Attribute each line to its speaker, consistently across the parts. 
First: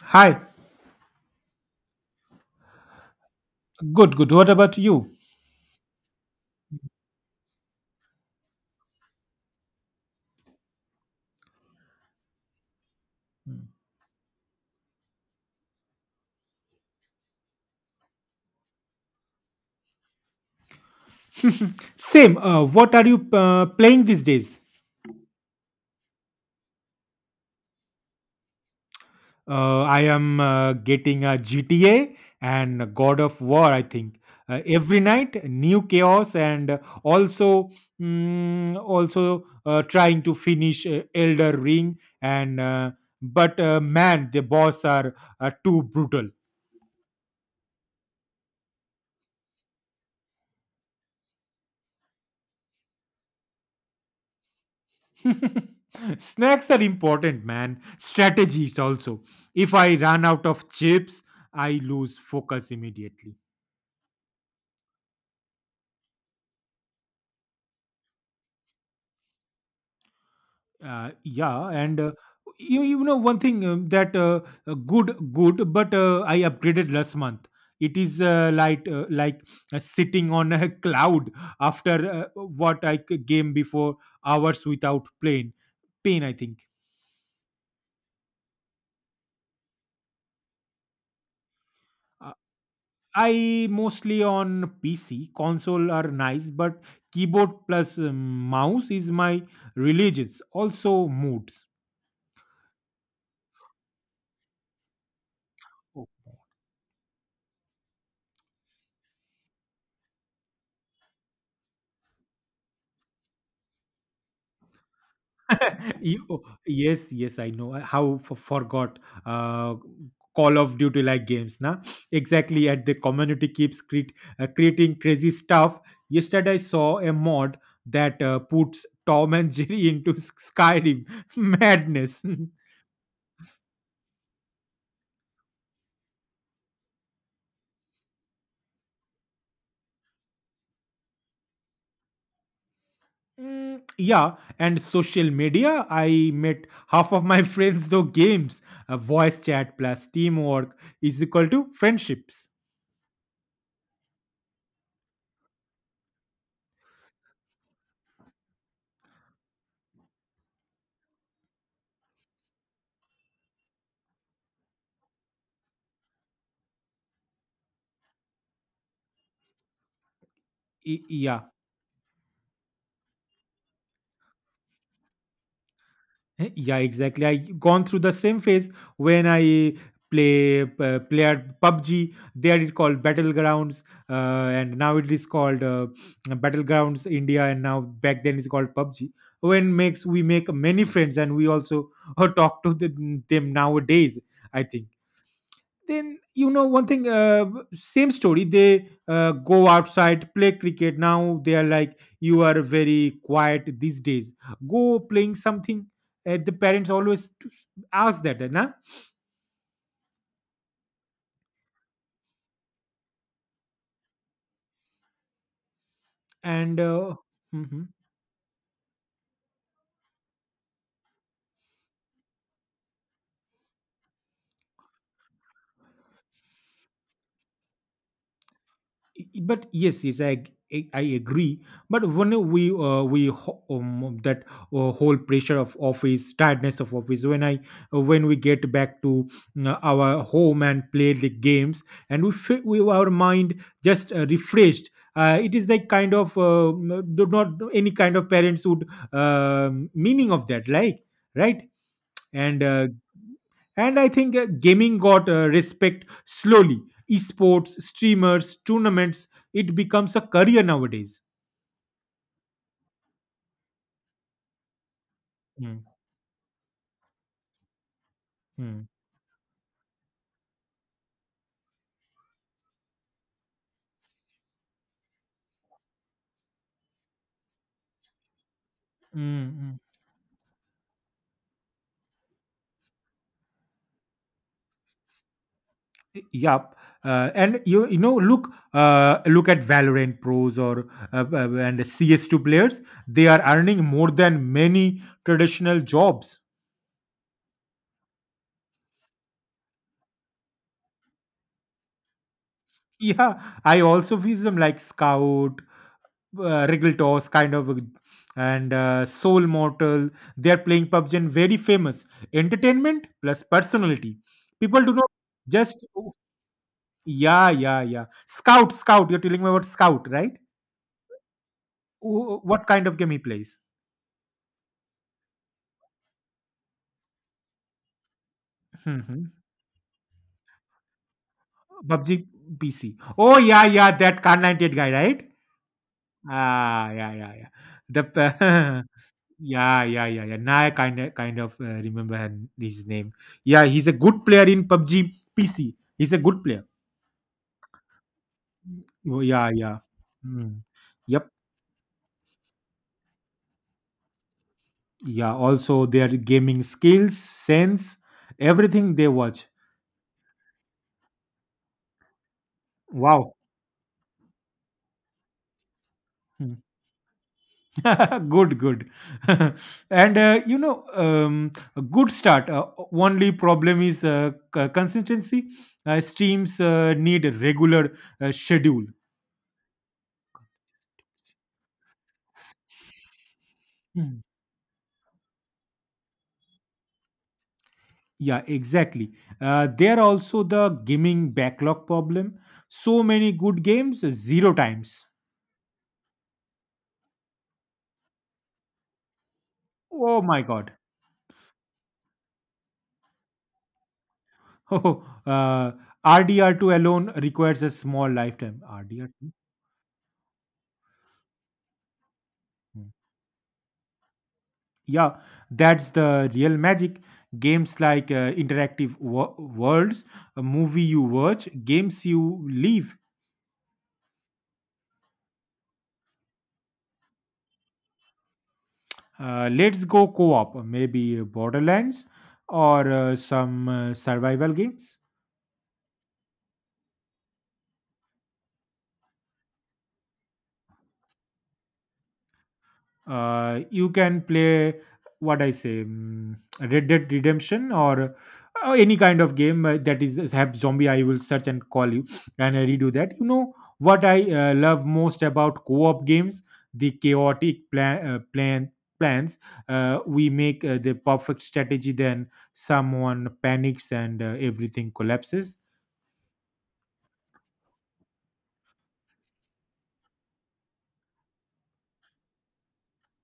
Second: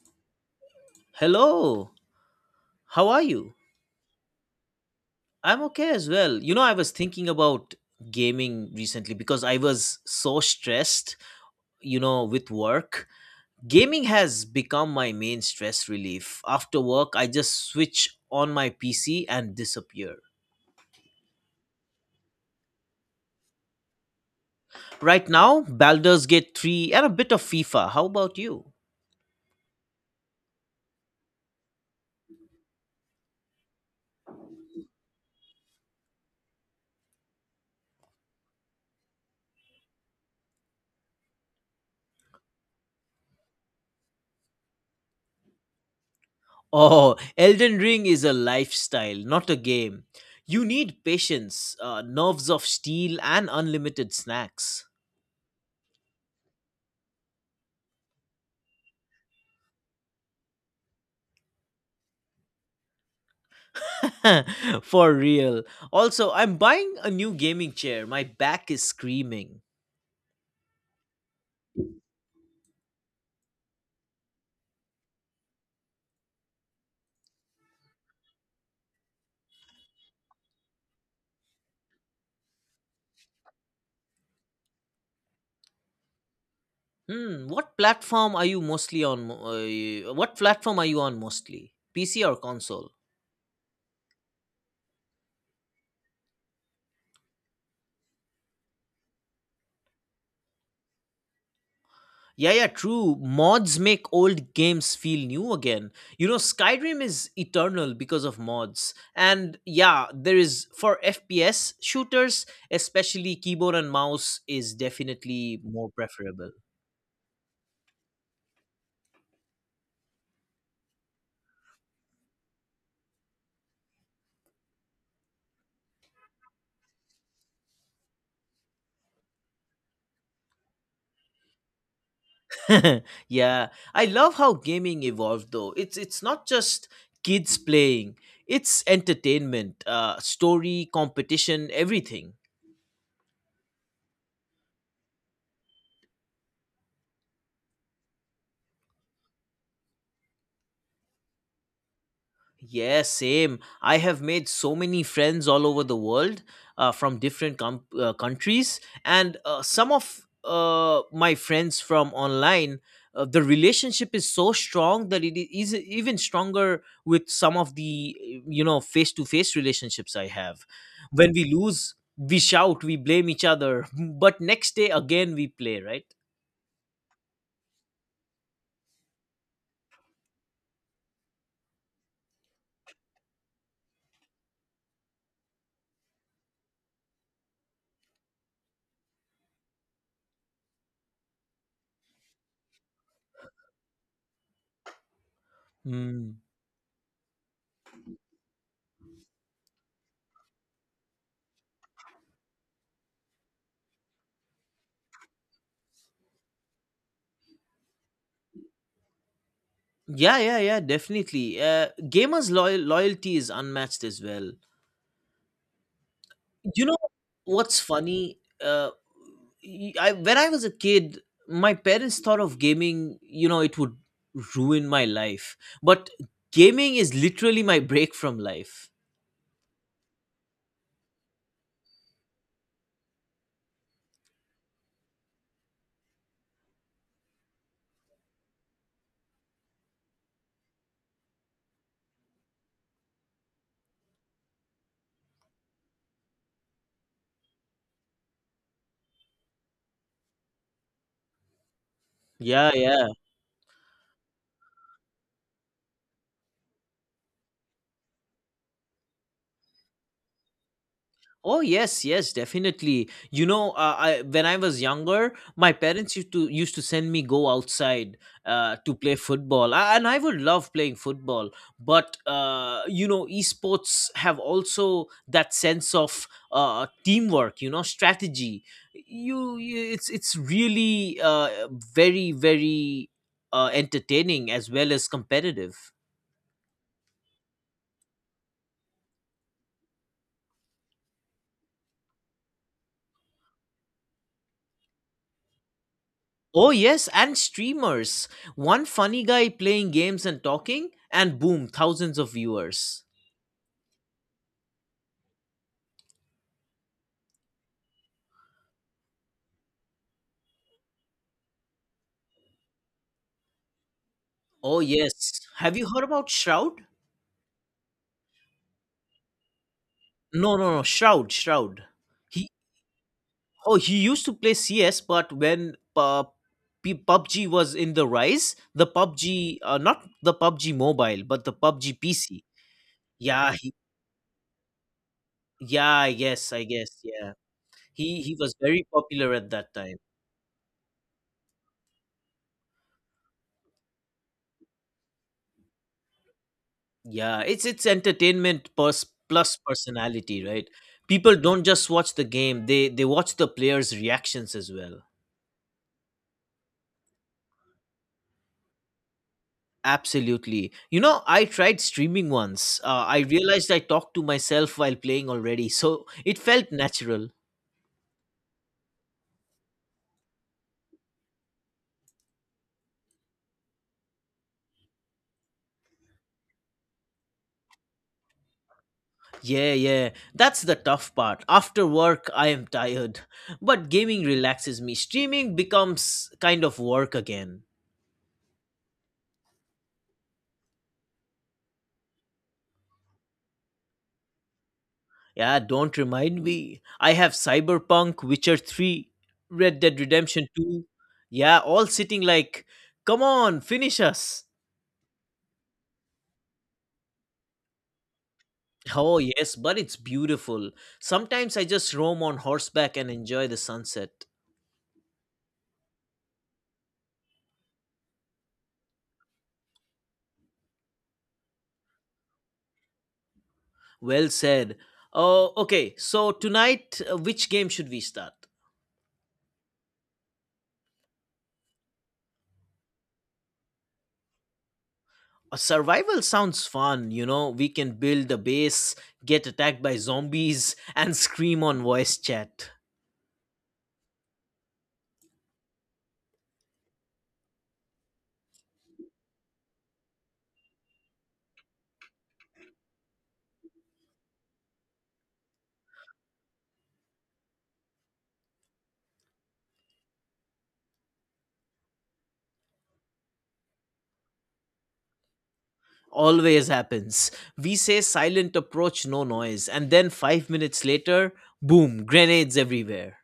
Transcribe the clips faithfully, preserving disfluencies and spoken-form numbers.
Speaker 1: Hi.
Speaker 2: Hello, how are you?
Speaker 1: Good, good. What about you?
Speaker 2: I'm okay as well. You know, I was thinking about gaming recently because I was so stressed, you know, with work. Gaming has become my main stress relief. After work, I just switch on my P C and disappear.
Speaker 1: Same. Uh, what are you uh, playing these days?
Speaker 2: Right now, Baldur's Gate three and a bit of FIFA. How about you?
Speaker 1: Uh, I am uh, getting a G T A and God of War, I think. Uh, every night, new chaos, and also mm, also uh, trying to finish uh, Elder Ring. And uh, but uh, man, the boss are uh, too brutal.
Speaker 2: Oh, Elden Ring is a lifestyle, not a game. You need patience, uh, nerves of steel, and unlimited snacks.
Speaker 1: Snacks are important, man. Strategies also. If I run out of chips, I lose focus immediately.
Speaker 2: For real. Also, I'm buying a new gaming chair. My back is screaming.
Speaker 1: Uh, yeah, and uh, you, you know one thing um, that uh, uh, good good, but uh, I upgraded last month. It is uh, like uh, like uh, sitting on a cloud after uh, what I c- game before hours without pain. Pain, I think.
Speaker 2: Hmm, what platform are you mostly on? Mo- Uh, what platform are you on mostly? P C
Speaker 1: Uh,
Speaker 2: or console?
Speaker 1: I mostly on P C. Console are nice, but keyboard plus um, mouse is my religions. Also moods.
Speaker 2: Yeah, yeah, true. Mods make old games feel new again. You know, Skyrim is eternal because of mods. And yeah, there is for F P S shooters, especially keyboard and mouse is definitely more
Speaker 1: You- oh,
Speaker 2: preferable.
Speaker 1: yes, yes, I know. I- How f- forgot uh, Call of Duty like games, na? Exactly. At the community keeps cre- uh, creating crazy stuff. Yesterday, I saw a mod that uh, puts Tom and Jerry into Skyrim madness.
Speaker 2: Yeah, I love how gaming evolved though. It's it's not just kids playing. It's entertainment, uh story, competition, everything.
Speaker 1: Mm, yeah, and social media. I met half of my friends through games. Uh, voice chat plus teamwork is equal to friendships.
Speaker 2: Yeah, same. I have made so many friends all over the world uh, from different com- uh, countries, and uh, some of uh, my friends from online. Uh, the relationship is so strong that it is even stronger with some of the you know face to face relationships I have.
Speaker 1: Y-
Speaker 2: When we
Speaker 1: yeah.
Speaker 2: lose, we shout, we blame each other, but next day again we play, right?
Speaker 1: Eh, yeah, exactly. I gone through the same phase when I play uh, player pub g. There it called Battlegrounds, uh, and now it is called uh, Battlegrounds India, and now back then it's called pub g. When makes we make many friends, and we also uh, talk to them them nowadays. I think. Then
Speaker 2: Mm.
Speaker 1: you know one thing, uh, same story. They uh, go outside play cricket. Now they are like, you are very quiet these days. Go playing something. Uh, the parents always t- ask that, eh, na.
Speaker 2: Yeah, yeah, yeah, definitely. Uh, gamers' loyal loyalty is unmatched as well.
Speaker 1: And
Speaker 2: You know
Speaker 1: uh,
Speaker 2: what's
Speaker 1: mhm.
Speaker 2: funny? Uh, y- I when I was a kid, my parents thought of gaming. You know, it would ruin my life, but gaming is literally my break from life.
Speaker 1: But yes, yes, i ag- i agree. But when we uh, we ho- um, that, uh, whole pressure of office, tiredness of office, when I uh, when we get back to uh, our home and play the games, and we, fe- we our mind just uh, refreshed. Uh, it is like kind of uh, do not any kind of parents would um meaning of that, like, right. And
Speaker 2: Yeah,
Speaker 1: uh,
Speaker 2: yeah.
Speaker 1: and I think uh, gaming got uh, respect slowly. Esports, streamers, tournaments, it becomes a career nowadays.
Speaker 2: Oh yes, yes, definitely. You know, uh, I when I was younger, my
Speaker 1: Mm,
Speaker 2: parents used to used to send me go outside uh,
Speaker 1: mm,
Speaker 2: to play football, I, and I would love playing football. But uh, you know, esports have also that sense of uh, teamwork. You know, strategy.
Speaker 1: mm,
Speaker 2: You,
Speaker 1: mm.
Speaker 2: you it's it's really uh, very very uh, entertaining as well as competitive.
Speaker 1: Yup. Uh, and you you know look uh, Look at Valorant pros or uh, uh, and C S two players. They are earning more than many traditional jobs.
Speaker 2: Oh, yes, and streamers. One funny guy playing games and talking, and boom, thousands of viewers.
Speaker 1: Yeah, I also feel some like Scout, uh, Wriggle Toss kind of and uh, Soul Mortal. They are playing pub g and very famous. Entertainment plus personality.
Speaker 2: Oh,
Speaker 1: People do not
Speaker 2: yes. Have
Speaker 1: just
Speaker 2: you heard about Shroud?
Speaker 1: yeah, yeah, yeah. Scout Scout. You're telling me about Scout, right?
Speaker 2: No, no, no, Shroud, Shroud.
Speaker 1: Wh-
Speaker 2: He
Speaker 1: What kind of game he plays?
Speaker 2: Oh, he used to play C S, but when uh, P- PUBG was in the rise, the
Speaker 1: Hmm,
Speaker 2: PUBG, uh, not the PUBG mobile, but the PUBG
Speaker 1: pub g
Speaker 2: P C.
Speaker 1: P C. Oh
Speaker 2: Yeah,
Speaker 1: yeah,
Speaker 2: he,
Speaker 1: yeah, that Khan ninety-eight guy, right?
Speaker 2: yeah, I guess, I
Speaker 1: Ah
Speaker 2: guess,
Speaker 1: yeah,
Speaker 2: yeah.
Speaker 1: yeah, yeah. The
Speaker 2: He he was very popular at that
Speaker 1: yeah,
Speaker 2: time.
Speaker 1: yeah, yeah, yeah. Now I kind of kind of uh, remember her- his name. Yeah, he's a good player in pub g P C. He's a good player.
Speaker 2: Yeah, it's it's entertainment plus
Speaker 1: Oh, yeah,
Speaker 2: plus
Speaker 1: yeah.
Speaker 2: personality,
Speaker 1: Mm.
Speaker 2: right?
Speaker 1: Yep.
Speaker 2: People don't just watch the game; they they watch the players' reactions as well.
Speaker 1: Yeah. Also, their gaming skills, sense, everything they watch.
Speaker 2: Absolutely. You know, I tried streaming once. Uh, I
Speaker 1: Wow.
Speaker 2: realized I talked to myself while playing already, so it
Speaker 1: Hmm.
Speaker 2: felt natural.
Speaker 1: good, good. and uh, You know, um, a good start. Uh, only problem is uh, c- consistency. Uh, streams uh, need a regular uh, schedule.
Speaker 2: Yeah, yeah. That's the tough part. After work, I am tired, but
Speaker 1: Hmm.
Speaker 2: gaming relaxes me. Streaming becomes kind of work again.
Speaker 1: Yeah, exactly. Uh, there also the gaming backlog problem. So many good games, zero times.
Speaker 2: Yeah, don't remind me. I have Cyberpunk, Witcher three, Red Dead
Speaker 1: Oh my
Speaker 2: Redemption
Speaker 1: god.
Speaker 2: two. Yeah, all sitting like, come on, finish us.
Speaker 1: Oh, uh, R D R two alone requires a small lifetime.
Speaker 2: Oh,
Speaker 1: R D R two?
Speaker 2: yes, but it's beautiful. Sometimes I just roam on
Speaker 1: Hmm.
Speaker 2: horseback and enjoy the sunset.
Speaker 1: Yeah, that's the real magic. Games like uh, interactive wo- worlds, a movie you watch, games you leave.
Speaker 2: Well said. Oh, okay. So tonight, uh, which game should we start?
Speaker 1: Uh, let's go co op, maybe Borderlands or uh, some uh, survival games.
Speaker 2: Uh, survival sounds fun, you know. We can build a base, get attacked by zombies, and scream on voice chat.
Speaker 1: Uh, you can play, what I say, mm, Red Dead Redemption or uh, any kind of game uh, that is have zombie. I will search and call you, and I redo that. You know what I uh, love most about co-op games: the chaotic plan, uh, plan plans uh, we make, uh, the perfect strategy. Then someone panics and uh, everything collapses.
Speaker 2: Always happens. We say silent approach, no noise, and then five minutes later, boom, grenades everywhere.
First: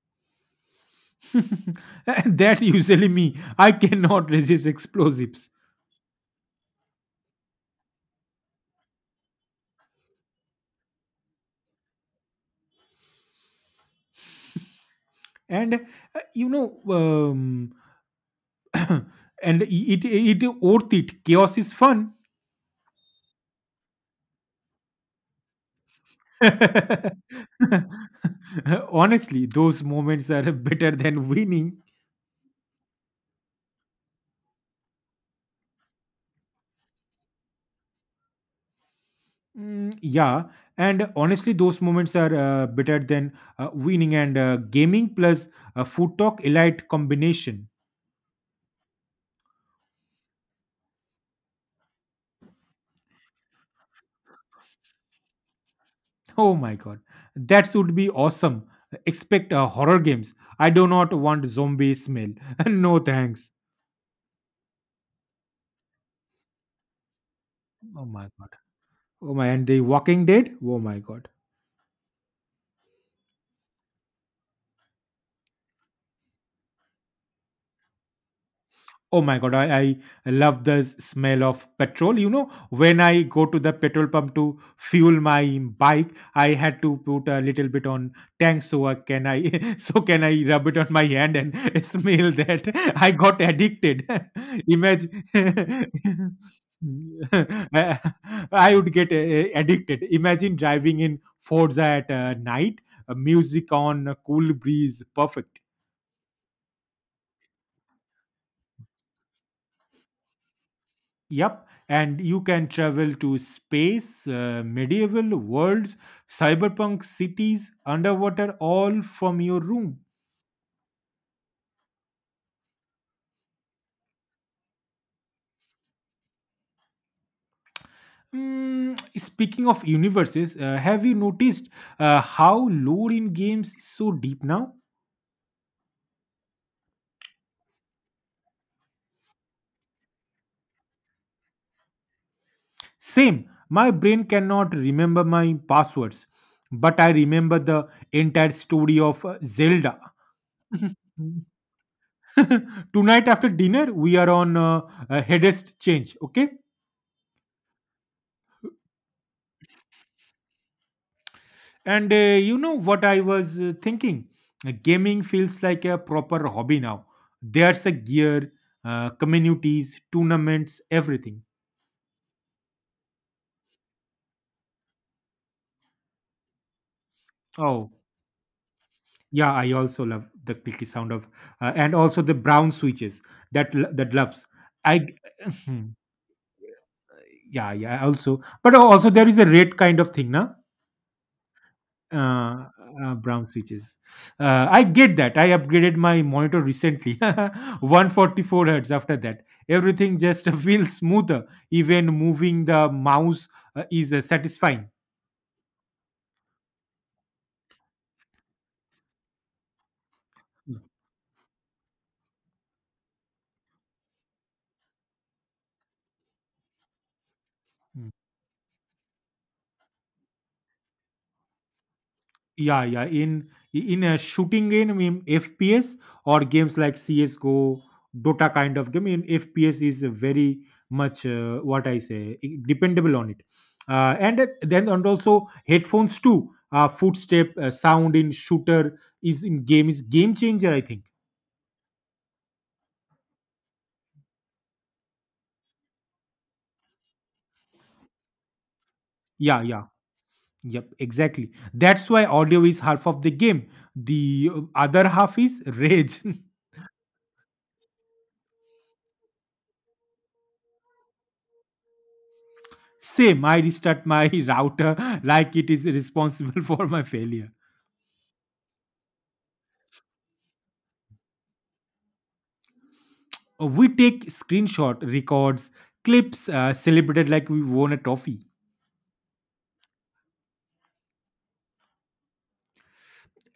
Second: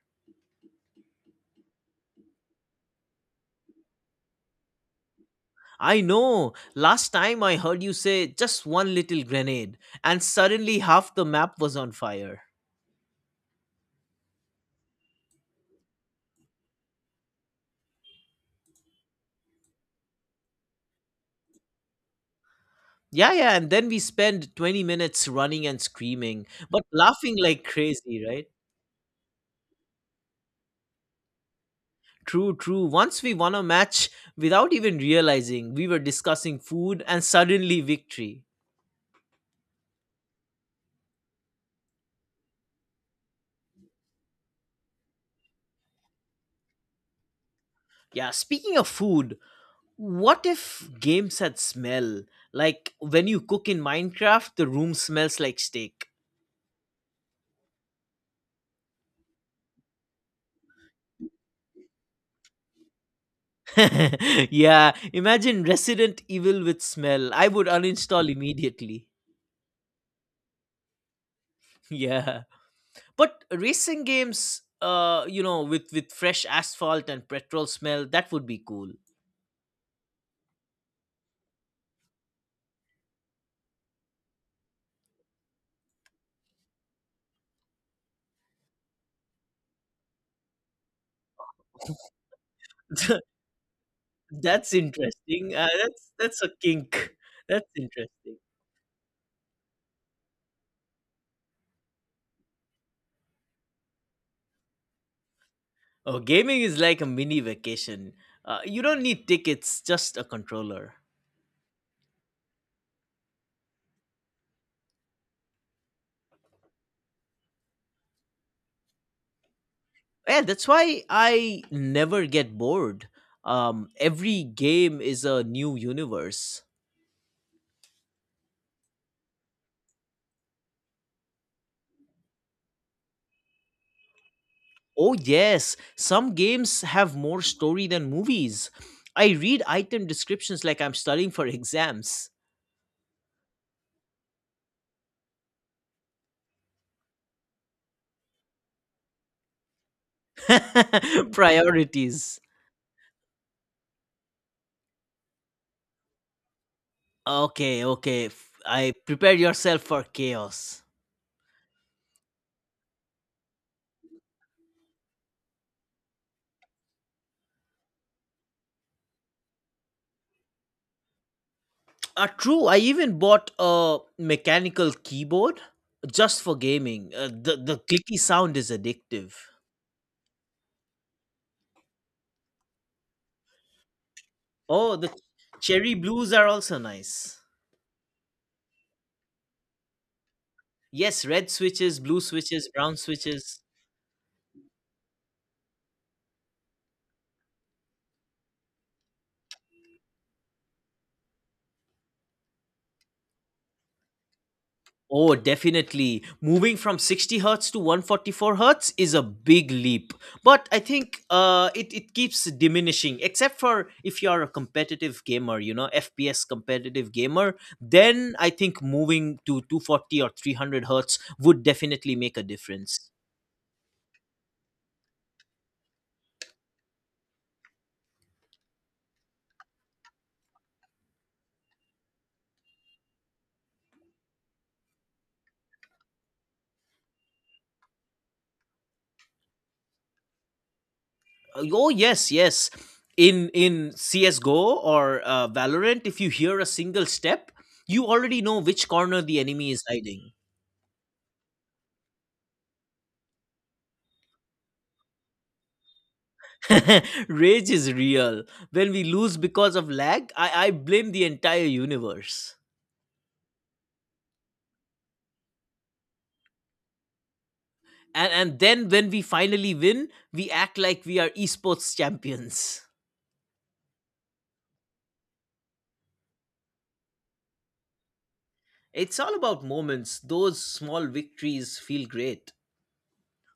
Speaker 1: That usually me. I cannot resist explosives.
Speaker 2: I know. Last time I heard you say just one little grenade, and suddenly half the map was on fire.
Speaker 1: And uh, you know um, And it, it it worth it. Chaos is fun.
Speaker 2: Yeah, yeah, and then we spend twenty minutes running and screaming, but laughing like crazy, right?
Speaker 1: Honestly, those moments are better than winning.
Speaker 2: True, true. Once we won a match without even realizing, we were discussing food and suddenly victory.
Speaker 1: Mm, yeah, and honestly, those moments are uh, better than uh, winning. And uh, gaming plus uh, food talk, elite combination.
Speaker 2: Yeah, speaking of food, what if games had smell? Like when you cook in Minecraft, the room smells like steak.
Speaker 1: Oh my god, that would be awesome. Expect uh, horror games. I do not want zombie smell. No thanks.
Speaker 2: Yeah, imagine Resident Evil with smell. I would
Speaker 1: Oh my
Speaker 2: uninstall
Speaker 1: god.
Speaker 2: immediately.
Speaker 1: Oh my, and the Walking Dead. Oh my god.
Speaker 2: Yeah. But racing games, uh, you know, with with fresh asphalt and petrol smell, that would be cool.
Speaker 1: Oh my god, I, I I love the s- smell of petrol. You know, when I go to the petrol pump to fuel my bike, I had to put a little bit on tank so I can I so can I rub it on my hand and smell that. I got addicted.
Speaker 2: That's
Speaker 1: Imagine
Speaker 2: interesting. Uh, that's that's a kink. That's
Speaker 1: I
Speaker 2: interesting.
Speaker 1: I would get uh, addicted. Imagine driving in Forza at uh, night, uh, music on, a cool breeze, perfect.
Speaker 2: Oh, gaming is like a mini vacation. Uh, you don't need tickets, just a controller.
Speaker 1: Yep, and you can travel to space, uh, medieval worlds, cyberpunk cities, underwater, all from your room.
Speaker 2: Yeah, that's why I never get bored. Um, every game is a new universe.
Speaker 1: Mm, speaking of universes, uh, have you noticed uh, how lore in games is so deep now?
Speaker 2: Oh, yes. Some games have more story than movies. I read item descriptions like I'm studying for exams.
Speaker 1: Same, my brain cannot remember my passwords, but I remember the entire story of uh, Zelda.
Speaker 2: Priorities.
Speaker 1: Tonight after dinner, we are on uh, a headest change, okay?
Speaker 2: Okay, okay. f- I prepare yourself for chaos.
Speaker 1: And uh, you know what I was uh, thinking? Uh, Gaming feels like a proper hobby now. There's a gear, uh, communities, tournaments, everything.
Speaker 2: Uh, true. I even bought a mechanical keyboard just for gaming. Uh, the, the
Speaker 1: Oh,
Speaker 2: clicky sound is addictive.
Speaker 1: yeah, I also love the clicky sound of, uh, and also the brown switches that l- that loves.
Speaker 2: Oh,
Speaker 1: I
Speaker 2: the
Speaker 1: g- Hmm.
Speaker 2: cherry blues are also nice.
Speaker 1: Yeah, yeah, also, but also there is a red kind of thing, na?
Speaker 2: Yes, red switches, blue
Speaker 1: uh,
Speaker 2: switches, brown
Speaker 1: uh, Brown
Speaker 2: switches.
Speaker 1: switches. Uh, I get that. I upgraded my monitor recently, one hundred forty-four hertz. After that, everything just feels smoother. Even moving the mouse uh, is uh, satisfying.
Speaker 2: Oh, definitely. Moving from sixty hertz to one hundred forty-four hertz is a big leap. But I think uh, it, it keeps diminishing, except for if you're a competitive gamer, you know, F P S competitive gamer,
Speaker 1: Mm.
Speaker 2: then I think moving to two hundred forty or three hundred hertz would definitely make a
Speaker 1: Yeah, yeah.
Speaker 2: difference.
Speaker 1: In in a shooting game in F P S or games like CS:GO, Dota kind of game, in F P S is very much, uh, what I say I- dependable on it. Uh, and uh, then and also headphones too. Uh, footstep uh, sound in shooter is in game is game changer. I think.
Speaker 2: Uh, Oh, yes, yes. In, in C S G O or uh, Valorant, if you hear a single step, you already know which corner the
Speaker 1: Yeah,
Speaker 2: enemy is
Speaker 1: yeah,
Speaker 2: hiding.
Speaker 1: yep, exactly. That's why audio is half of the game. The uh, other half is rage.
Speaker 2: Rage is real. When we lose because of lag, I, I blame the entire universe.
Speaker 1: Same, I restart my router like it is responsible for my failure.
Speaker 2: And, and then when we finally win, we act like we are esports champions.
Speaker 1: Uh, We take screenshot, records, clips, uh, celebrated like we won a trophy.
Speaker 2: It's all about moments. Those small victories feel great.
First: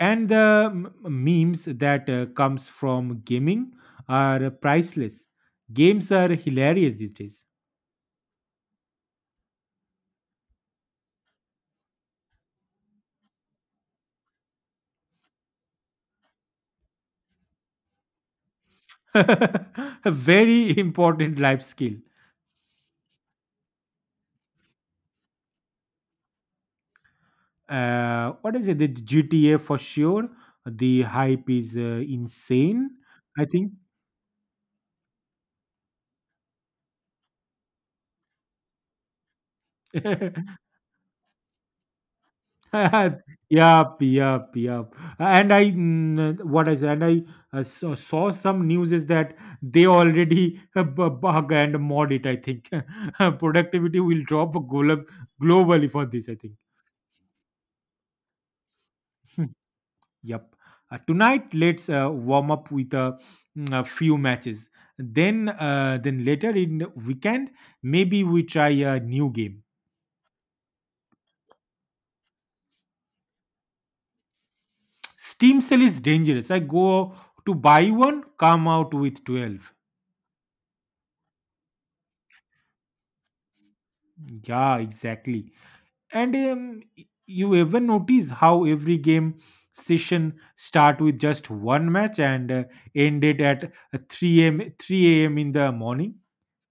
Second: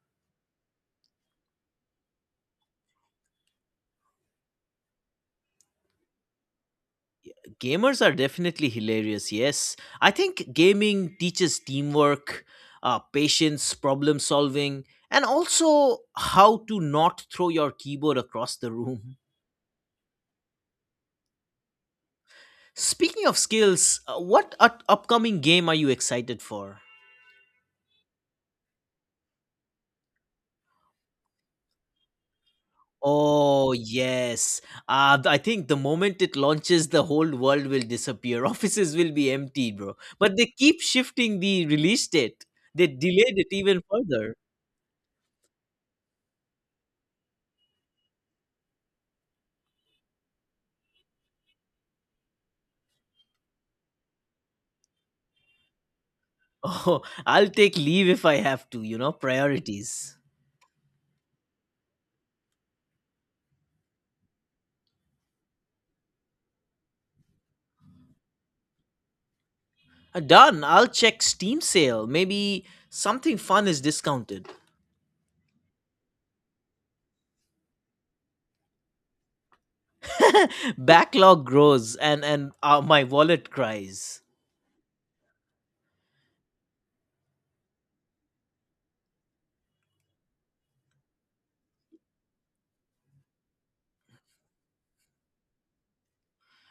Speaker 1: And the m- memes that uh, comes from gaming are priceless. Games are hilarious these days.
Speaker 2: Gamers are definitely hilarious, yes. I think gaming teaches teamwork, uh, patience, problem solving, and also how to not throw your keyboard across the room.
Speaker 1: A very important life skill.
Speaker 2: Speaking of skills, uh, what up- upcoming game are you excited for?
Speaker 1: Uh, what is it? The G T A for sure. The hype is uh, insane. I
Speaker 2: Oh yes, uh, th- I think the moment it launches, the whole world will disappear. Offices will be empty, bro. But
Speaker 1: think.
Speaker 2: they keep shifting the release date. They delayed it even
Speaker 1: Yup,
Speaker 2: further.
Speaker 1: yup, yup. And I, mm, what I said, and I uh, saw, saw some news is that they already uh, bu- bug and mod it. I think productivity will drop glo- globally for this. I think.
Speaker 2: Oh, I'll take leave if I have to. You know, priorities.
Speaker 1: Yup. Uh, tonight, let's uh, warm up with a, mm, a few matches. Then, uh, then later in the weekend, maybe we try a new game.
Speaker 2: Uh, Done. I'll check Steam sale. Maybe something fun is discounted.
Speaker 1: Steam sale is dangerous. I go to buy one, come out with twelve.
Speaker 2: Backlog grows, and and uh, my wallet cries.
Speaker 1: Yeah, exactly. And um, y- you ever notice how every game session start with just one match and uh, ended at uh, three a m? three a m in the morning?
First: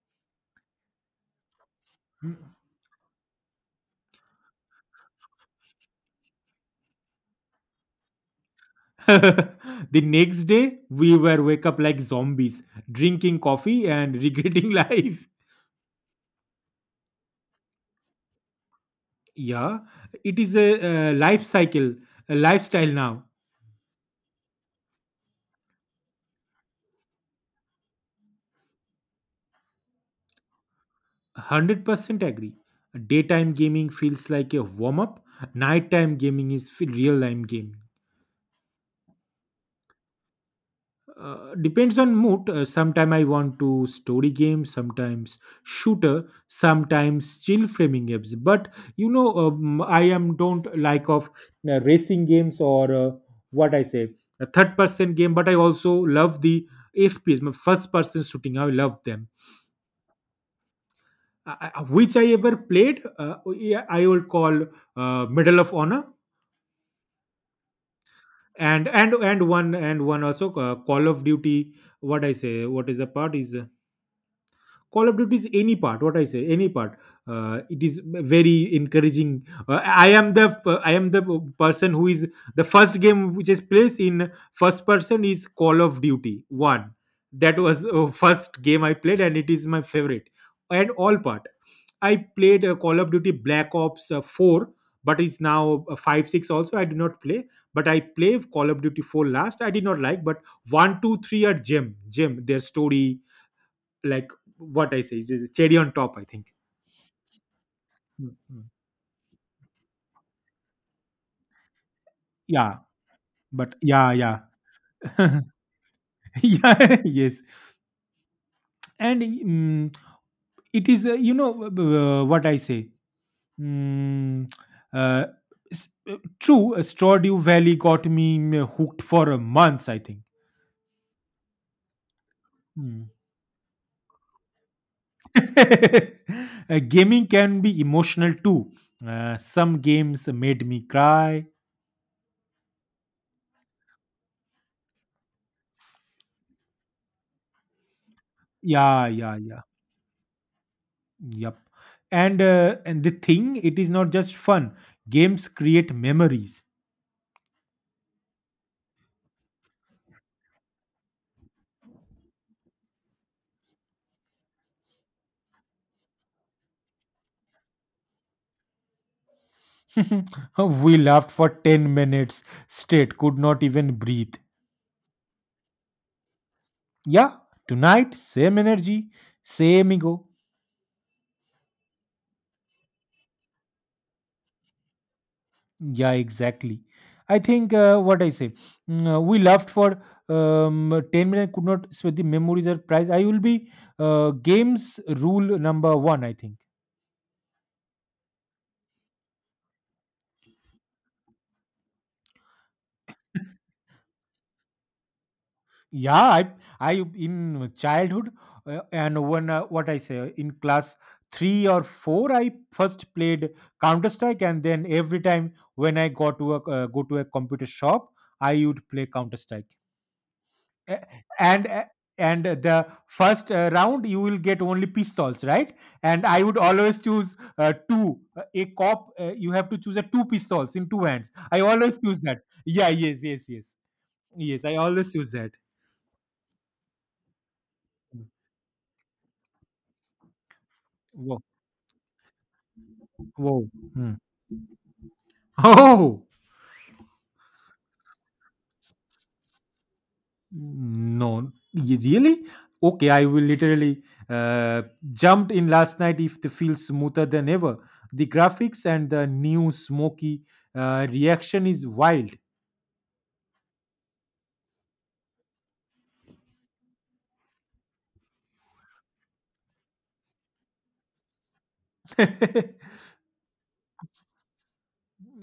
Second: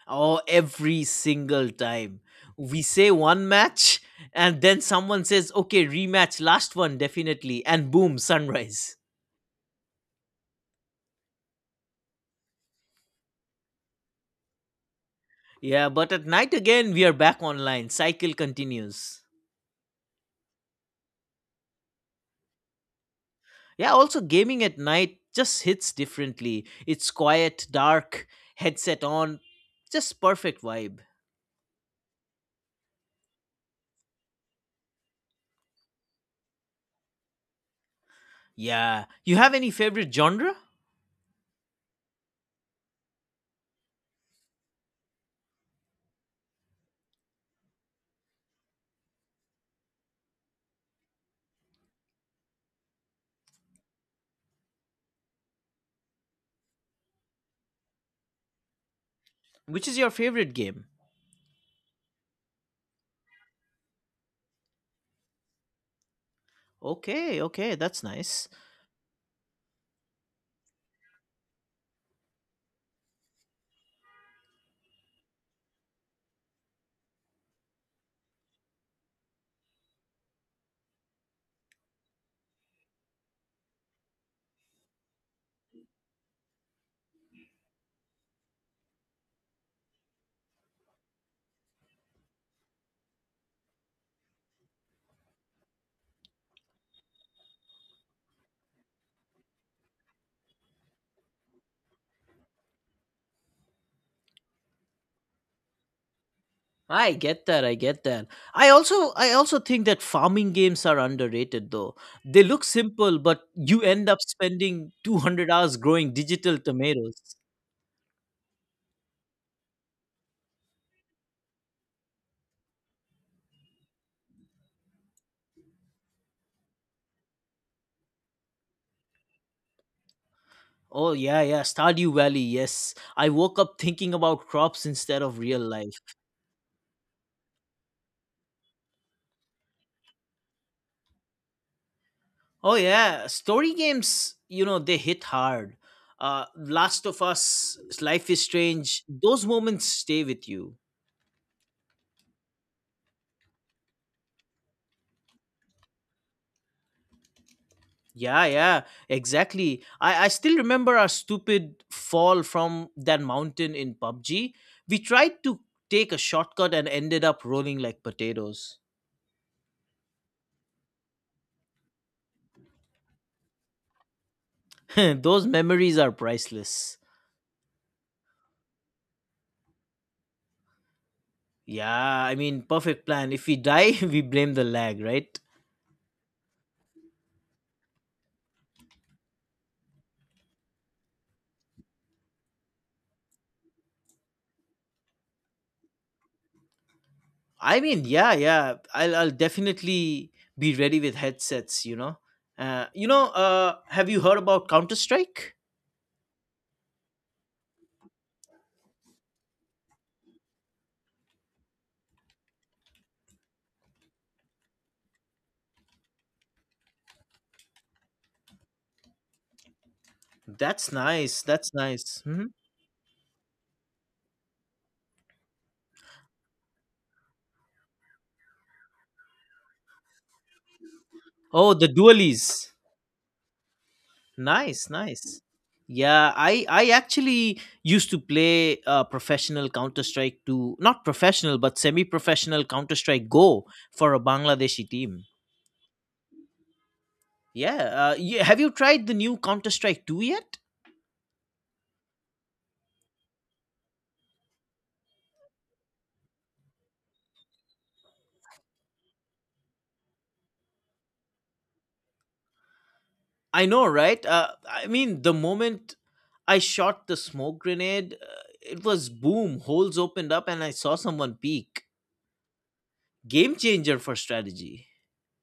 Speaker 2: Oh, every single time. We say one match, and then someone says, okay, rematch, last one, definitely. And boom, sunrise.
Speaker 1: The next day, we were wake up like zombies, drinking coffee and regretting life.
Speaker 2: Yeah, but at night again, we are back online. Cycle continues.
Speaker 1: Yeah, it is a, uh, life cycle, a lifestyle now.
Speaker 2: Yeah, also, gaming at night just hits differently. It's quiet, dark, headset on, just perfect vibe.
Speaker 1: one hundred percent agree. Daytime gaming feels like a warm up. Nighttime gaming is f- real-time gaming.
Speaker 2: Yeah. You have any favorite genre?
Speaker 1: Uh, depends on mood. Uh, sometime I want to story game, sometimes shooter, sometimes chill framing games, but you know, um, I am don't like of uh, racing games or uh, what I say a third person game, but I also love the FPS, my first person shooting. I love them.
Speaker 2: Which is your favorite game?
Speaker 1: I, I- which I ever played, uh, yeah, I will call uh, Medal of Honor,
Speaker 2: Okay, okay, that's nice.
Speaker 1: and and and one and one also uh, Call of Duty. What I say, what is the part is, uh, Call of Duty is any part. What I say, any part. Uh, it is very encouraging. Uh, I am the I am the person who is the first game which is placed in first person is Call of Duty One. That was uh, first game I played, and it is my favorite. And all part, I played uh, Call of Duty Black Ops uh, Four, but it's now uh, five six also. I do not play, but I play Call of Duty Four last. I did not like, but one two three are gem gem. Their story, like, what I say, it is cherry on top, I think.
Speaker 2: I get that. I get that.
Speaker 1: Mm, mm.
Speaker 2: I also I also think that farming games are underrated though. They look
Speaker 1: Yeah,
Speaker 2: simple, but
Speaker 1: but
Speaker 2: you end
Speaker 1: yeah,
Speaker 2: up
Speaker 1: yeah,
Speaker 2: spending two hundred hours growing digital
Speaker 1: yeah,
Speaker 2: tomatoes.
Speaker 1: yes. And mm, it is, uh, you know, uh, what I say. Mm, uh, s- uh, True, uh, Stardew Valley got me mm, hooked for a month, I think.
Speaker 2: Oh yeah, yeah, Stardew Valley. Yes.
Speaker 1: Mm.
Speaker 2: I woke up thinking about crops instead of real life.
Speaker 1: Uh, gaming can be emotional too. Uh, some games made me cry.
Speaker 2: Oh yeah, story games, you know, they hit hard. Uh Last of Us, Life is Strange,
Speaker 1: Yeah, yeah,
Speaker 2: those
Speaker 1: yeah.
Speaker 2: moments stay with you.
Speaker 1: Yep. And uh, and the thing, it is not just fun. Games create memories.
Speaker 2: Yeah, yeah, exactly. I, I still remember our stupid fall from that mountain in PUBG. We tried to take a shortcut and ended up rolling like potatoes.
Speaker 1: We laughed for ten minutes straight, could not even breathe.
Speaker 2: Those memories are priceless.
Speaker 1: Yeah, tonight, same energy, same ego.
Speaker 2: Yeah, I mean, perfect plan. If we die, we blame the lag, right?
Speaker 1: Yeah, exactly. I think, uh, what I say, mm, uh, we laughed for um, ten minutes, could not sweat the memories are price. I will be, uh, games rule number one, I think.
Speaker 2: I mean, yeah, yeah. I'll, I'll definitely be ready with headsets, you know? Uh, you know, uh, have you heard about Counter Strike?
Speaker 1: Yeah, I I in childhood, uh, and when, uh, what I say, in class three or four, I first played Counter Strike, and then every time when I got to a uh, go to a computer shop, I would play Counter Strike.
Speaker 2: That's
Speaker 1: A-
Speaker 2: nice.
Speaker 1: And
Speaker 2: That's
Speaker 1: uh,
Speaker 2: nice.
Speaker 1: and
Speaker 2: Mhm.
Speaker 1: the first uh, round you will get only pistols, right? And I would always choose, uh, two. Uh, A cop, uh, you have to choose a two pistols in two hands. I
Speaker 2: Oh, the
Speaker 1: always choose that.
Speaker 2: dualies.
Speaker 1: Yeah, yes, yes, yes, yes. I
Speaker 2: Nice,
Speaker 1: always choose
Speaker 2: nice.
Speaker 1: that.
Speaker 2: Yeah, I I actually used to play uh, professional Counter Strike two, not professional but semi-professional Counter Strike Go
Speaker 1: Wow.
Speaker 2: for
Speaker 1: Hmm.
Speaker 2: a Bangladeshi team.
Speaker 1: Oh
Speaker 2: Yeah, uh, yeah. Have you tried the new Counter Strike Two yet?
Speaker 1: no! Y- Really? Okay, I will literally, uh, jumped in last night. If the feels smoother than ever, the graphics and the new smoky uh, reaction is wild.
Speaker 2: I know, right? Uh, I mean, the moment I shot the smoke grenade, uh, it was boom, holes opened up, and I saw someone peek. Game changer for strategy.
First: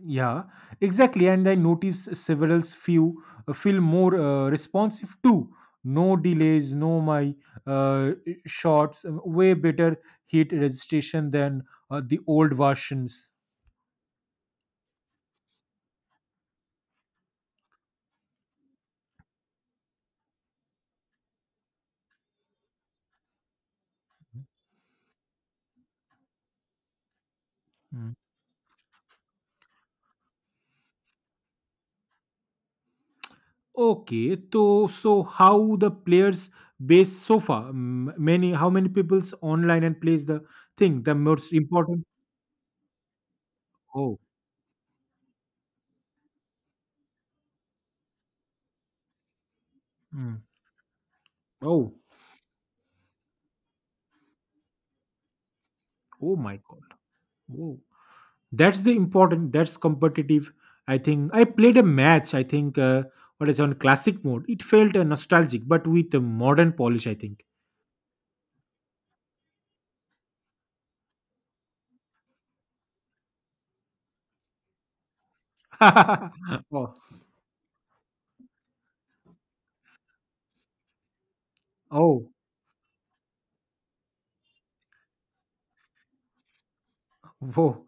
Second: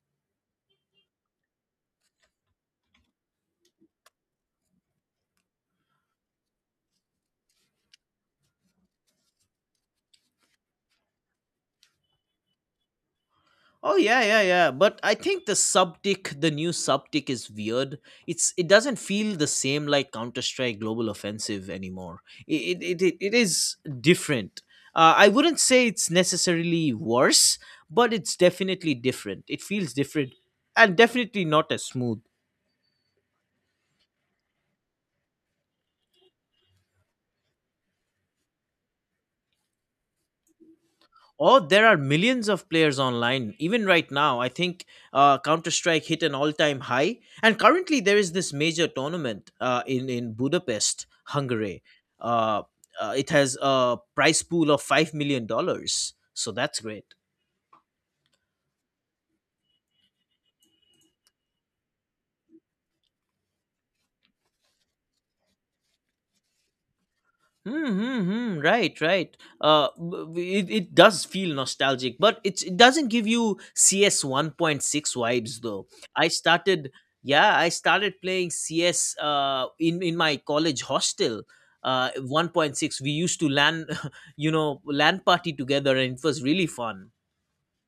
Speaker 1: Yeah, exactly. And I notice several few uh, feel more uh, responsive too. No delays, no my uh, shots. um, Way better hit registration than uh, the old versions.
Speaker 2: Oh yeah, yeah, yeah. But I think the subtick, the new subtick is weird. It's it doesn't feel the same like Counter Strike Global Offensive anymore. It it it, it is different. Uh, I wouldn't say it's necessarily worse, but
Speaker 1: Hmm.
Speaker 2: it's definitely different. It feels different and definitely not as smooth.
Speaker 1: Okay, so so how the players base so far? M- Many how many people's online and plays the thing the most
Speaker 2: Or there are
Speaker 1: important?
Speaker 2: millions of players online. Even right
Speaker 1: Oh,
Speaker 2: now, I think uh, Counter Strike hit an all time high. And currently, there is this major tournament uh, in, in
Speaker 1: mm,
Speaker 2: Budapest, Hungary.
Speaker 1: oh,
Speaker 2: Uh, uh, it has a prize pool of five million dollars.
Speaker 1: oh
Speaker 2: So
Speaker 1: my
Speaker 2: that's
Speaker 1: God!
Speaker 2: great.
Speaker 1: Oh, that's the important. That's competitive. I think I played a match. I think, uh, what is on classic mode. It felt uh, nostalgic, but with a modern polish, I think.
Speaker 2: Mm-hmm, right, right. Uh, b- b- it, it does feel nostalgic, but it's, it doesn't give you C S one point six vibes though. I started,
Speaker 1: Oh,
Speaker 2: yeah, I started playing C S uh, in, in my college hostel. Uh,
Speaker 1: oh,
Speaker 2: one point six, we used to LAN, you know, LAN party together and it was really fun.
Speaker 1: whoa.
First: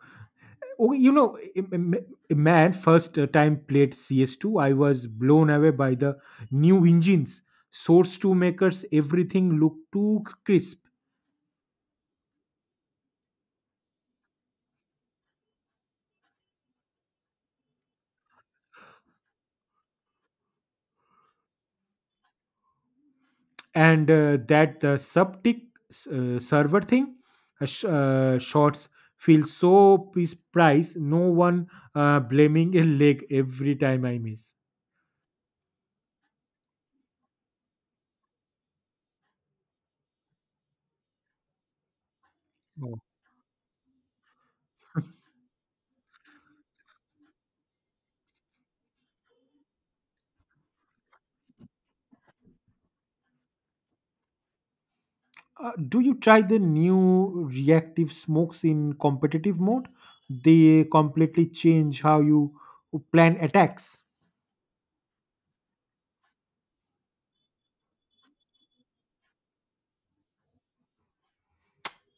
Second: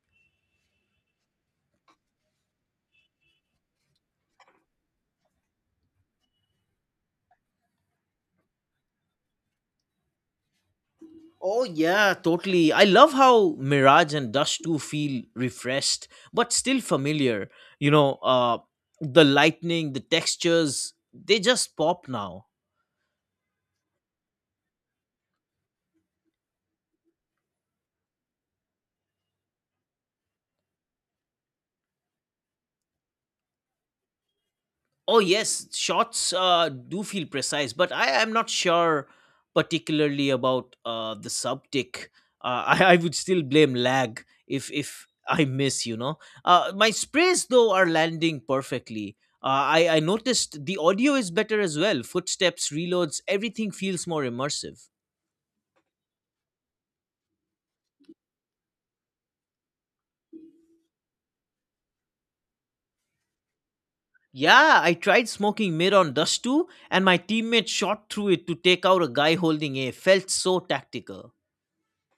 Speaker 1: Oh, you know, im- im- man, first time played C S two, I was blown away by the new engines. Source two makers, everything looked too crisp.
Speaker 2: Oh yeah, totally. I love how Mirage and Dust two feel refreshed but still familiar. You know, uh the lightning, the textures, they just pop now.
Speaker 1: And uh, that the subtick uh, server thing, uh, sh- uh, shots feel so precise. No one uh, blaming a leg every time I miss.
Speaker 2: Oh yes, shots uh, do feel precise, but I am not sure particularly about uh, the subtick. Uh, I, I
Speaker 1: Oh.
Speaker 2: would still blame lag if if I miss. You know, uh, my sprays though are landing perfectly. Uh, I I noticed the audio is better as well. Footsteps, reloads, everything feels more immersive.
Speaker 1: Uh, do you try the new reactive smokes in competitive mode? They completely change how you plan attacks.
Speaker 2: Yeah, I tried smoking mid on dust too, and my teammate shot through it to take out a guy holding a. Felt so tactical.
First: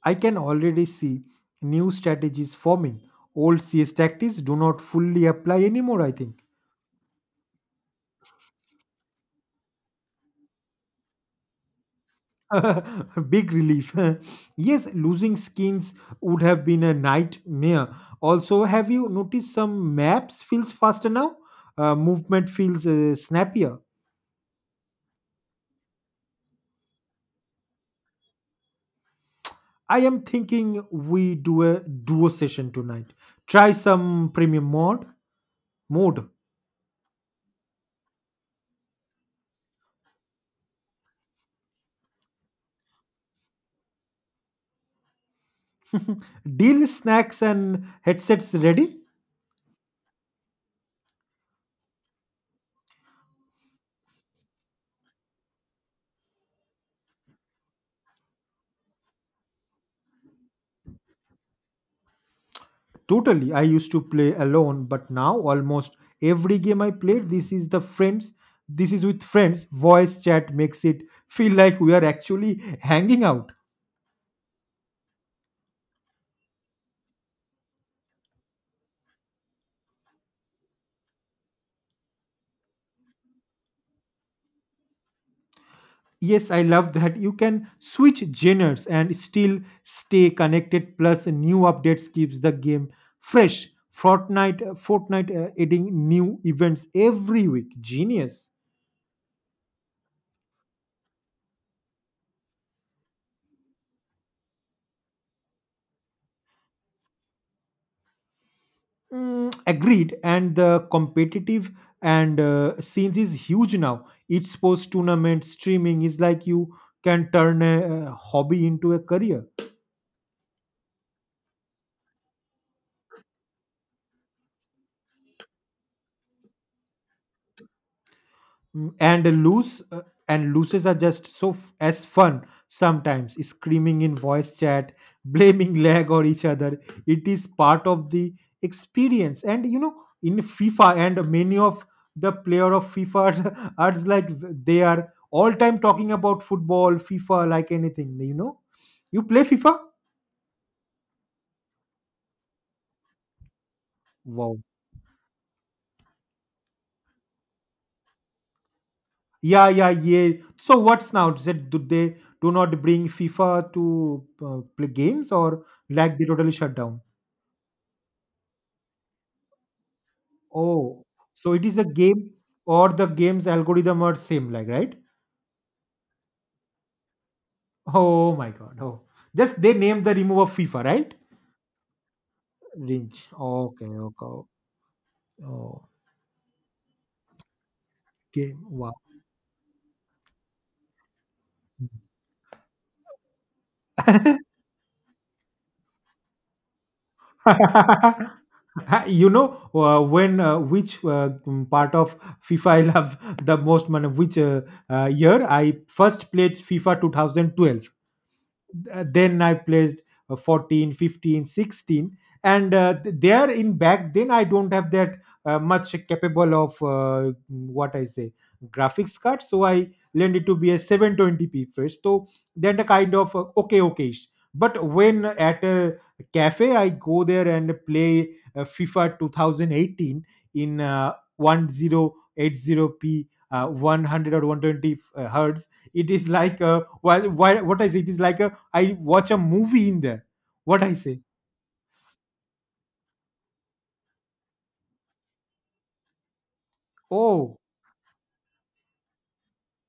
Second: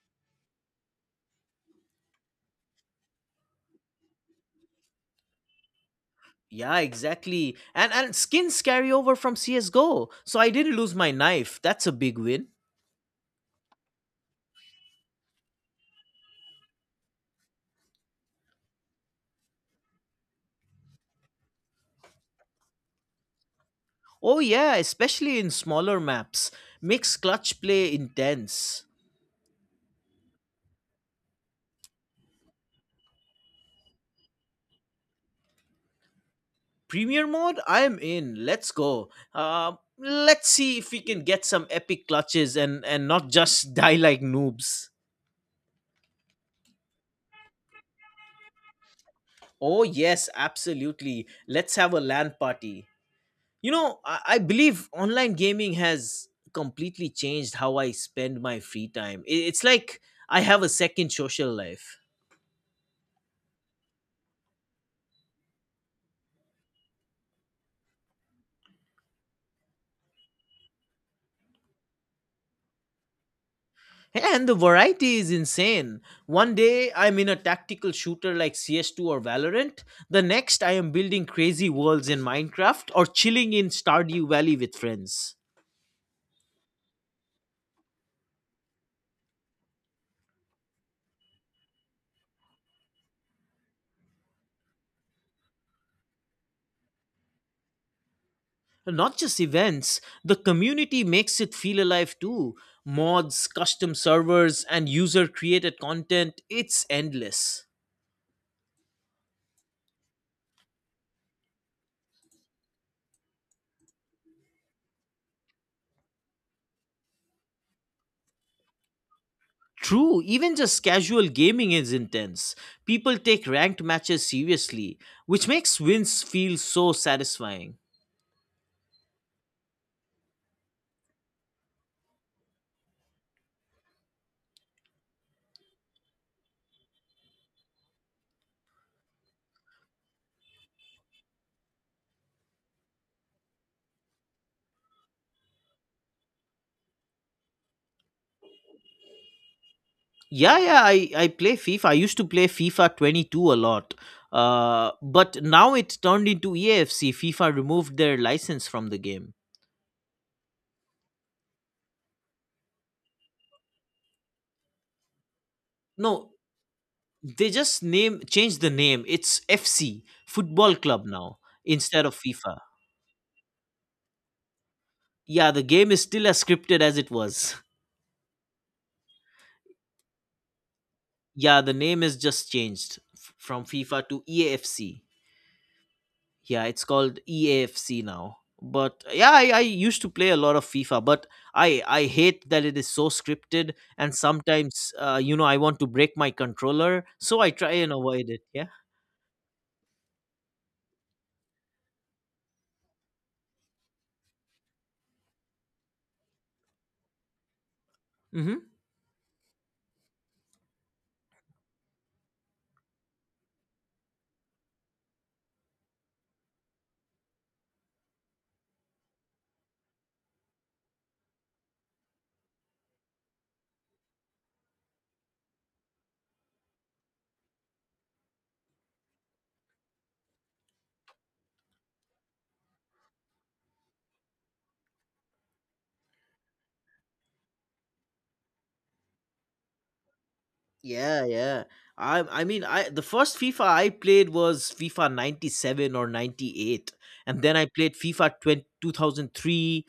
Speaker 1: I can already see new strategies forming. Old C S tactics do not fully apply anymore, I think.
Speaker 2: Yeah, exactly. And and skins carry over from C S:GO. So I didn't lose my knife. That's a big win.
Speaker 1: Big relief. Yes, losing skins would have been a nightmare. Also, have you noticed some maps feels faster now? Uh, movement feels uh, snappier.
Speaker 2: Oh yeah, especially in smaller maps. Makes clutch play intense.
Speaker 1: I am thinking we do a duo session tonight. Try some premium mod mode.
Speaker 2: Premier mode, I'm in. Let's go. Um let's see if we can get some epic clutches and and not just die like noobs.
Speaker 1: Deal snacks and headsets ready?
Speaker 2: Oh yes, absolutely. Let's have a LAN party. You know, I, I believe online gaming has completely changed how I spend my free time. I- it's like I have a second social life.
Speaker 1: Totally. I used to play alone, but now almost every game I play, this is the friends. This is with friends. Voice chat makes it feel like we are actually hanging out.
Speaker 2: And the variety is insane. One day I'm in a tactical shooter like C S two or Valorant. The next I am building crazy worlds in Minecraft or chilling in Stardew Valley with friends.
Speaker 1: Yes, I love that. You can switch genres and still stay connected. Plus, new updates keeps the game fresh. Fortnite, Fortnite, uh, adding new events every week. Genius.
Speaker 2: Not just events, the community makes it feel alive too. Mods, custom servers, and user created content, it's endless.
Speaker 1: Mm, agreed. And the competitive and uh, scenes is huge now. Each sports tournament streaming is like you can turn a, a hobby into a career.
Speaker 2: True, even just casual gaming is intense. People take ranked matches seriously, which makes wins feel so satisfying.
Speaker 1: Mm, and loose uh, and looses are just so f- as fun, sometimes screaming in voice chat, blaming lag or each other. It is part of the experience. And you know in FIFA, and many of the player of FIFA are are like, they are all time talking about football, FIFA, like anything. You know, you play FIFA.
Speaker 2: Yeah, yeah, I, I play FIFA. I used to play FIFA twenty-two a lot.
Speaker 1: Wow.
Speaker 2: Uh, but now it turned into E A F C. FIFA removed their license from the game.
Speaker 1: Yeah, yeah, yeah. So what's now said, do they do not bring FIFA to uh, play games, or like they
Speaker 2: No,
Speaker 1: totally shut down?
Speaker 2: they just name change the name. It's F C Football Club
Speaker 1: Oh,
Speaker 2: now
Speaker 1: so it is a
Speaker 2: instead of
Speaker 1: game,
Speaker 2: FIFA.
Speaker 1: or the game's algorithm are same like, right?
Speaker 2: Yeah, the game is still as scripted as it was.
Speaker 1: Oh my god. Oh. Just they named the remove of FIFA, right?
Speaker 2: Yeah, the name is just changed
Speaker 1: Rinch.
Speaker 2: f- from
Speaker 1: Okay,
Speaker 2: FIFA to
Speaker 1: okay. o-
Speaker 2: E A F C.
Speaker 1: Oh,
Speaker 2: Yeah, it's called E A F C now.
Speaker 1: game. Wow.
Speaker 2: But yeah, I, I used to play a lot of FIFA, but I I hate that it is so scripted, and sometimes uh, you know I want to break my controller, so I try and avoid it. Yeah.
Speaker 1: You know, uh, when uh, which, uh, mm, part of FIFA I love the most? Man, which uh, uh, year I first played FIFA twenty twelve.
Speaker 2: Hmm.
Speaker 1: Uh, then I placed uh, fourteen, fifteen, sixteen, and uh, th- there in back then I don't have that uh, much capable of, uh, what I say, graphics card, so I learned it to be a seven twenty p first, so then a kind of uh, okay okayish. But when at a cafe I go there and play uh, FIFA twenty eighteen in uh, ten eighty p, uh, one hundred or one twenty uh, hertz, it is like, uh, well, why, what is it? It is like a, I watch a movie in there. What I say?
Speaker 2: Yeah, yeah. I I mean I the first FIFA I played was FIFA ninety-seven or ninety-eight, and then
Speaker 1: Oh,
Speaker 2: I played FIFA twenty two thousand three.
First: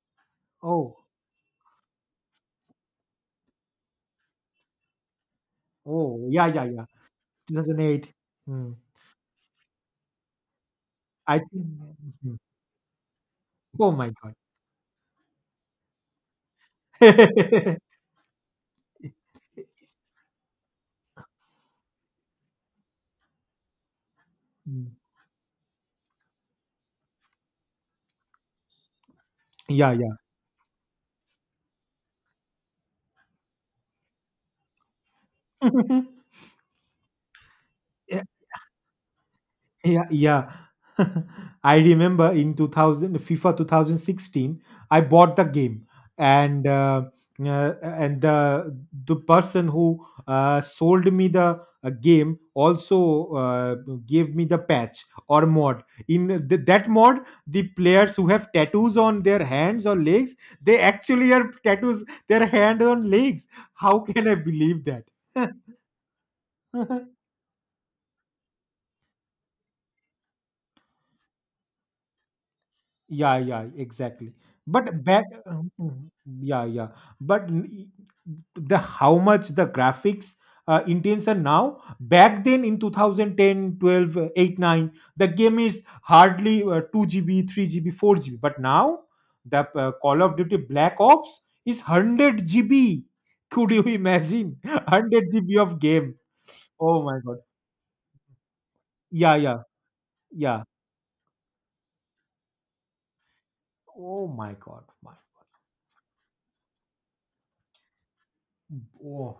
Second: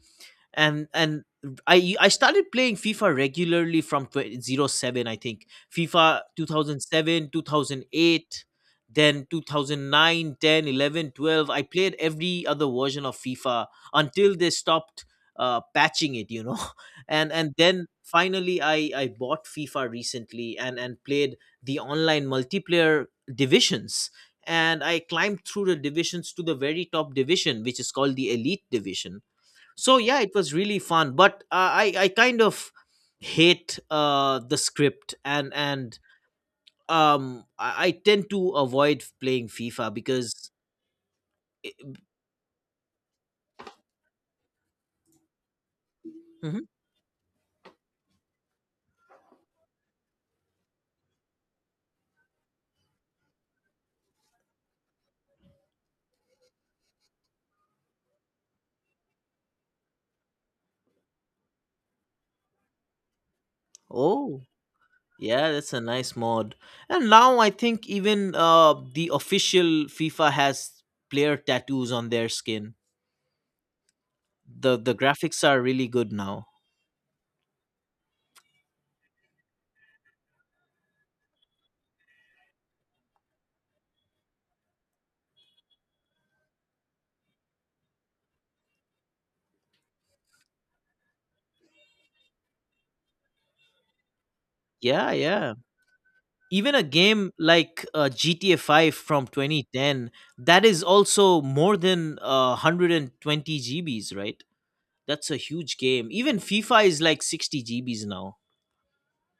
Speaker 2: and
Speaker 1: oh,
Speaker 2: and I I started playing FIFA regularly from twenty, oh seven, I think. FIFA
Speaker 1: oh, yeah, yeah, yeah.
Speaker 2: two thousand seven,
Speaker 1: two thousand eight.
Speaker 2: two thousand eight.
Speaker 1: Mm.
Speaker 2: Then two thousand nine, ten, eleven,
Speaker 1: I
Speaker 2: twelve, I
Speaker 1: think.
Speaker 2: played
Speaker 1: Mhm.
Speaker 2: every other version of FIFA
Speaker 1: Oh my god.
Speaker 2: until they stopped uh, patching it you know and and then finally I I bought FIFA recently, and and played the online multiplayer divisions, and
Speaker 1: Mm.
Speaker 2: I climbed through the divisions to the very top division, which is called the elite division.
Speaker 1: Yeah,
Speaker 2: So yeah, it was really fun, but uh, i i kind of hate uh the script. and and
Speaker 1: yeah.
Speaker 2: um i, I tend to avoid playing FIFA
Speaker 1: Yeah,
Speaker 2: because
Speaker 1: yeah.
Speaker 2: it.
Speaker 1: I remember in two thousand FIFA twenty sixteen, I bought the game,
Speaker 2: Mhm.
Speaker 1: and uh, uh, and the the person who, uh, sold me the, uh, game also, uh, gave me the patch or mod. In th- that mod, the players who have tattoos on their hands or legs, they actually are tattoos their hand on legs. How can I
Speaker 2: Oh
Speaker 1: believe that?
Speaker 2: yeah, that's a nice mod. And now I think even uh the official FIFA has player tattoos on their skin.
Speaker 1: Yeah, yeah, exactly.
Speaker 2: The the
Speaker 1: But back,
Speaker 2: graphics are really
Speaker 1: Mhm.
Speaker 2: good now.
Speaker 1: Yeah, yeah. But n- e- the how much the graphics uh, intense are now, back then in two thousand ten, uh, eight, nine, the game is hardly uh, two G B, three G B, four G B. But now the, uh, Call of Duty Black Ops is one hundred G B. Could you imagine?
Speaker 2: Yeah,
Speaker 1: 100
Speaker 2: yeah.
Speaker 1: GB of game.
Speaker 2: Even a
Speaker 1: Oh my
Speaker 2: game
Speaker 1: God.
Speaker 2: like uh, G T A five from
Speaker 1: Yeah, yeah,
Speaker 2: twenty ten, that
Speaker 1: yeah.
Speaker 2: is also more than uh, one hundred twenty G Bs,
Speaker 1: Oh
Speaker 2: right?
Speaker 1: my God.
Speaker 2: That's a huge game. Even FIFA is like sixty G Bs now.
Speaker 1: Oh,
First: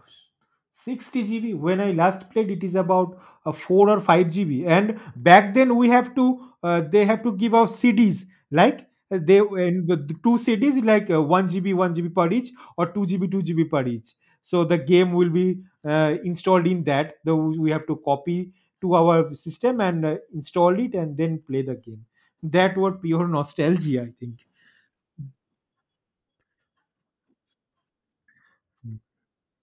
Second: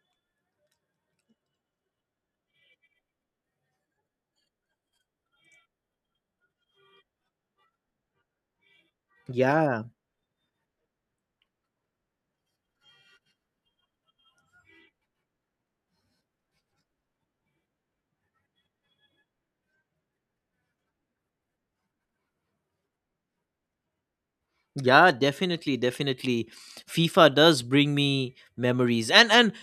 Speaker 1: sixty gigabytes. When I last played, it is about, uh, four or five G B. And back then, we have to, uh, they have to give out C Ds. Like, uh, they,
Speaker 2: Yeah,
Speaker 1: and the the two C Ds, like, uh, one G B, one G B per each, or two G B, two G B per each. So the game will be, uh, installed in that. The, we have to copy to our system and, uh, install it and then play the game. That was pure nostalgia, I think.
Speaker 2: yeah, definitely, definitely. FIFA does bring me memories. And and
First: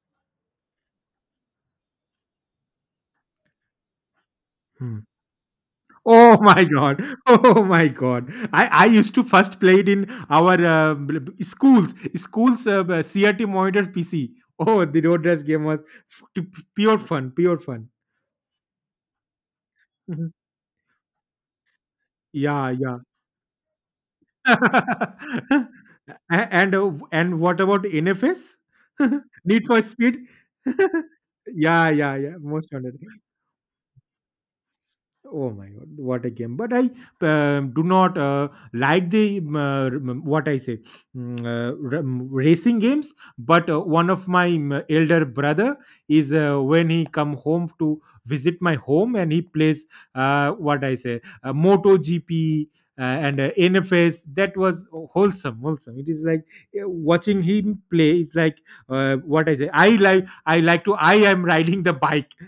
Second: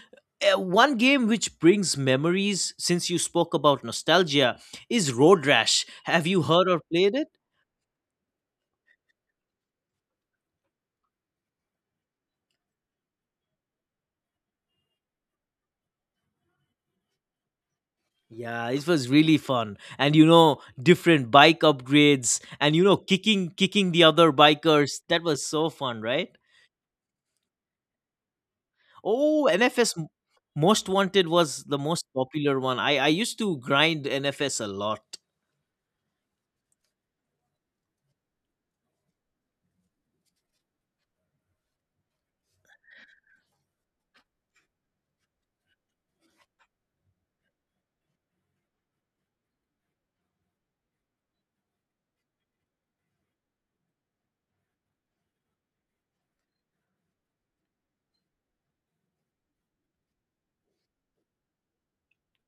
Speaker 2: uh, one game which brings memories, since you spoke about nostalgia,
Speaker 1: Hmm.
Speaker 2: is Road Rash. Have
Speaker 1: Oh
Speaker 2: you
Speaker 1: my
Speaker 2: heard or
Speaker 1: god!
Speaker 2: played it?
Speaker 1: Oh my god! I, I used to first play it in our, uh, bl- b- schools schools uh, b- C R T monitor P C. Oh, the road rash game was f- t- p- pure fun, pure fun.
Speaker 2: Yeah, it was really fun. And you
Speaker 1: Mhm.
Speaker 2: know, different bike upgrades
Speaker 1: Yeah,
Speaker 2: and you know,
Speaker 1: yeah.
Speaker 2: kicking kicking the other bikers. That was
Speaker 1: A-
Speaker 2: so fun, right?
Speaker 1: and uh, and what about N F S?
Speaker 2: Oh,
Speaker 1: Need for
Speaker 2: N F S
Speaker 1: Speed?
Speaker 2: Most Wanted was the
Speaker 1: Yeah,
Speaker 2: most
Speaker 1: yeah, yeah.
Speaker 2: popular
Speaker 1: Most
Speaker 2: one. I
Speaker 1: wanted.
Speaker 2: I used to grind N F S a lot.
Speaker 1: Oh my god, what a game! But I um do not, uh, like the, um, uh, rem- what I say, mm, uh, rem- racing games. But, uh, one of my, um, elder brother is, uh, when he come home to visit my home and he plays, uh, what I say, uh, Moto G P, uh, and, uh, N F S. That was wholesome, wholesome. It is like, uh, watching him play is like, uh, what I say. I like I like to, I am riding the bike.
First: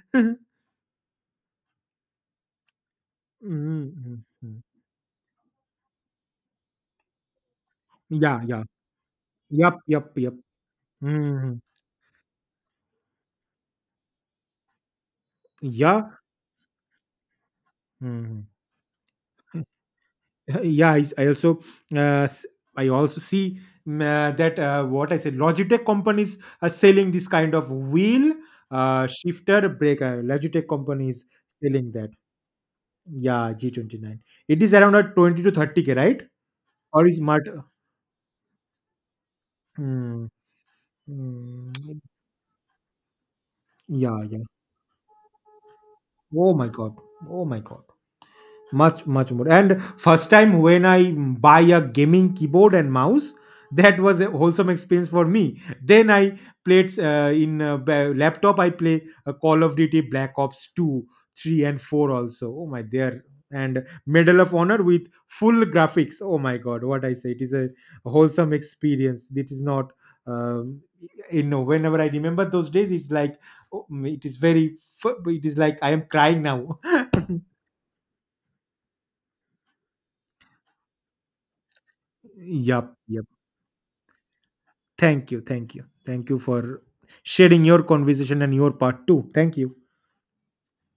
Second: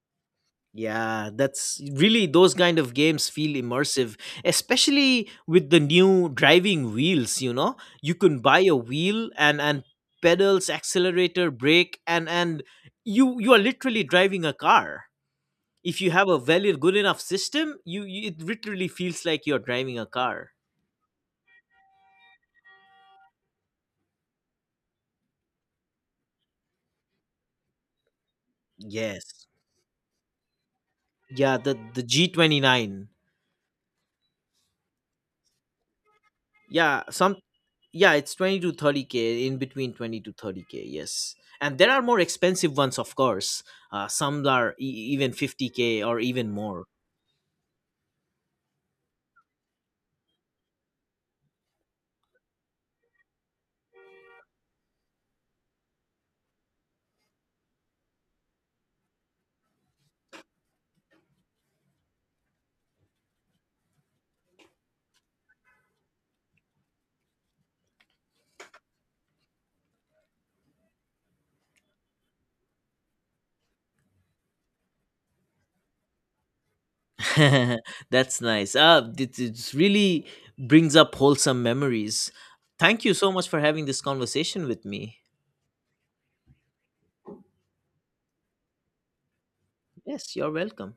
Speaker 2: Yeah, that's really, those kind of games feel
Speaker 1: Mhm,
Speaker 2: immersive,
Speaker 1: mhm, mhm.
Speaker 2: especially with the new driving wheels, you know. You can
Speaker 1: Yeah,
Speaker 2: buy
Speaker 1: yeah.
Speaker 2: a wheel and
Speaker 1: Yup,
Speaker 2: and
Speaker 1: yup, yup.
Speaker 2: pedals, accelerator,
Speaker 1: Mhm.
Speaker 2: brake, and and you you are literally driving a car. If
Speaker 1: Yeah.
Speaker 2: you have a well good enough system, you, you it
Speaker 1: Mhm.
Speaker 2: literally feels like you're driving a car.
Speaker 1: Yeah, I I also, uh, s I also see, mm, uh, that, uh, what I said, Logitech companies are selling this kind of wheel, uh,
Speaker 2: Yes.
Speaker 1: shifter, breaker. Logitech companies
Speaker 2: Yeah, the
Speaker 1: selling
Speaker 2: the
Speaker 1: that.
Speaker 2: G twenty-nine.
Speaker 1: Yeah, G twenty-nine. It is around at twenty to thirty K, right?
Speaker 2: Yeah,
Speaker 1: Or is
Speaker 2: some.
Speaker 1: mart, uh,
Speaker 2: Yeah, it's twenty to thirty k, in between twenty
Speaker 1: Mm.
Speaker 2: to thirty k, yes.
Speaker 1: Mm,
Speaker 2: And there are more expensive ones, of course. Uh,
Speaker 1: yeah, yeah.
Speaker 2: some are e- even fifty k or even
Speaker 1: Oh my
Speaker 2: more.
Speaker 1: God. Oh my God. Much, much more. And first time when I, mm, buy a gaming keyboard and mouse, that was a wholesome experience for me. Then I played, uh, in uh, ba- laptop, I play, uh, Call of Duty Black Ops two, three and four also. Oh my dear. And Medal of Honor with full graphics. Oh my god, what I say, it is a wholesome experience. It is not, um, you know whenever I remember those days it's like, oh, it is very fu- it is like I am crying now.
Speaker 2: That's nice. Uh, it, it really brings up wholesome memories.
Speaker 1: Yep,
Speaker 2: Thank you
Speaker 1: yep.
Speaker 2: so much for having this conversation with me.
Speaker 1: Thank you. Thank you. Thank you for sharing your conversation and your part too. Thank you.
Speaker 2: Yes, you're welcome.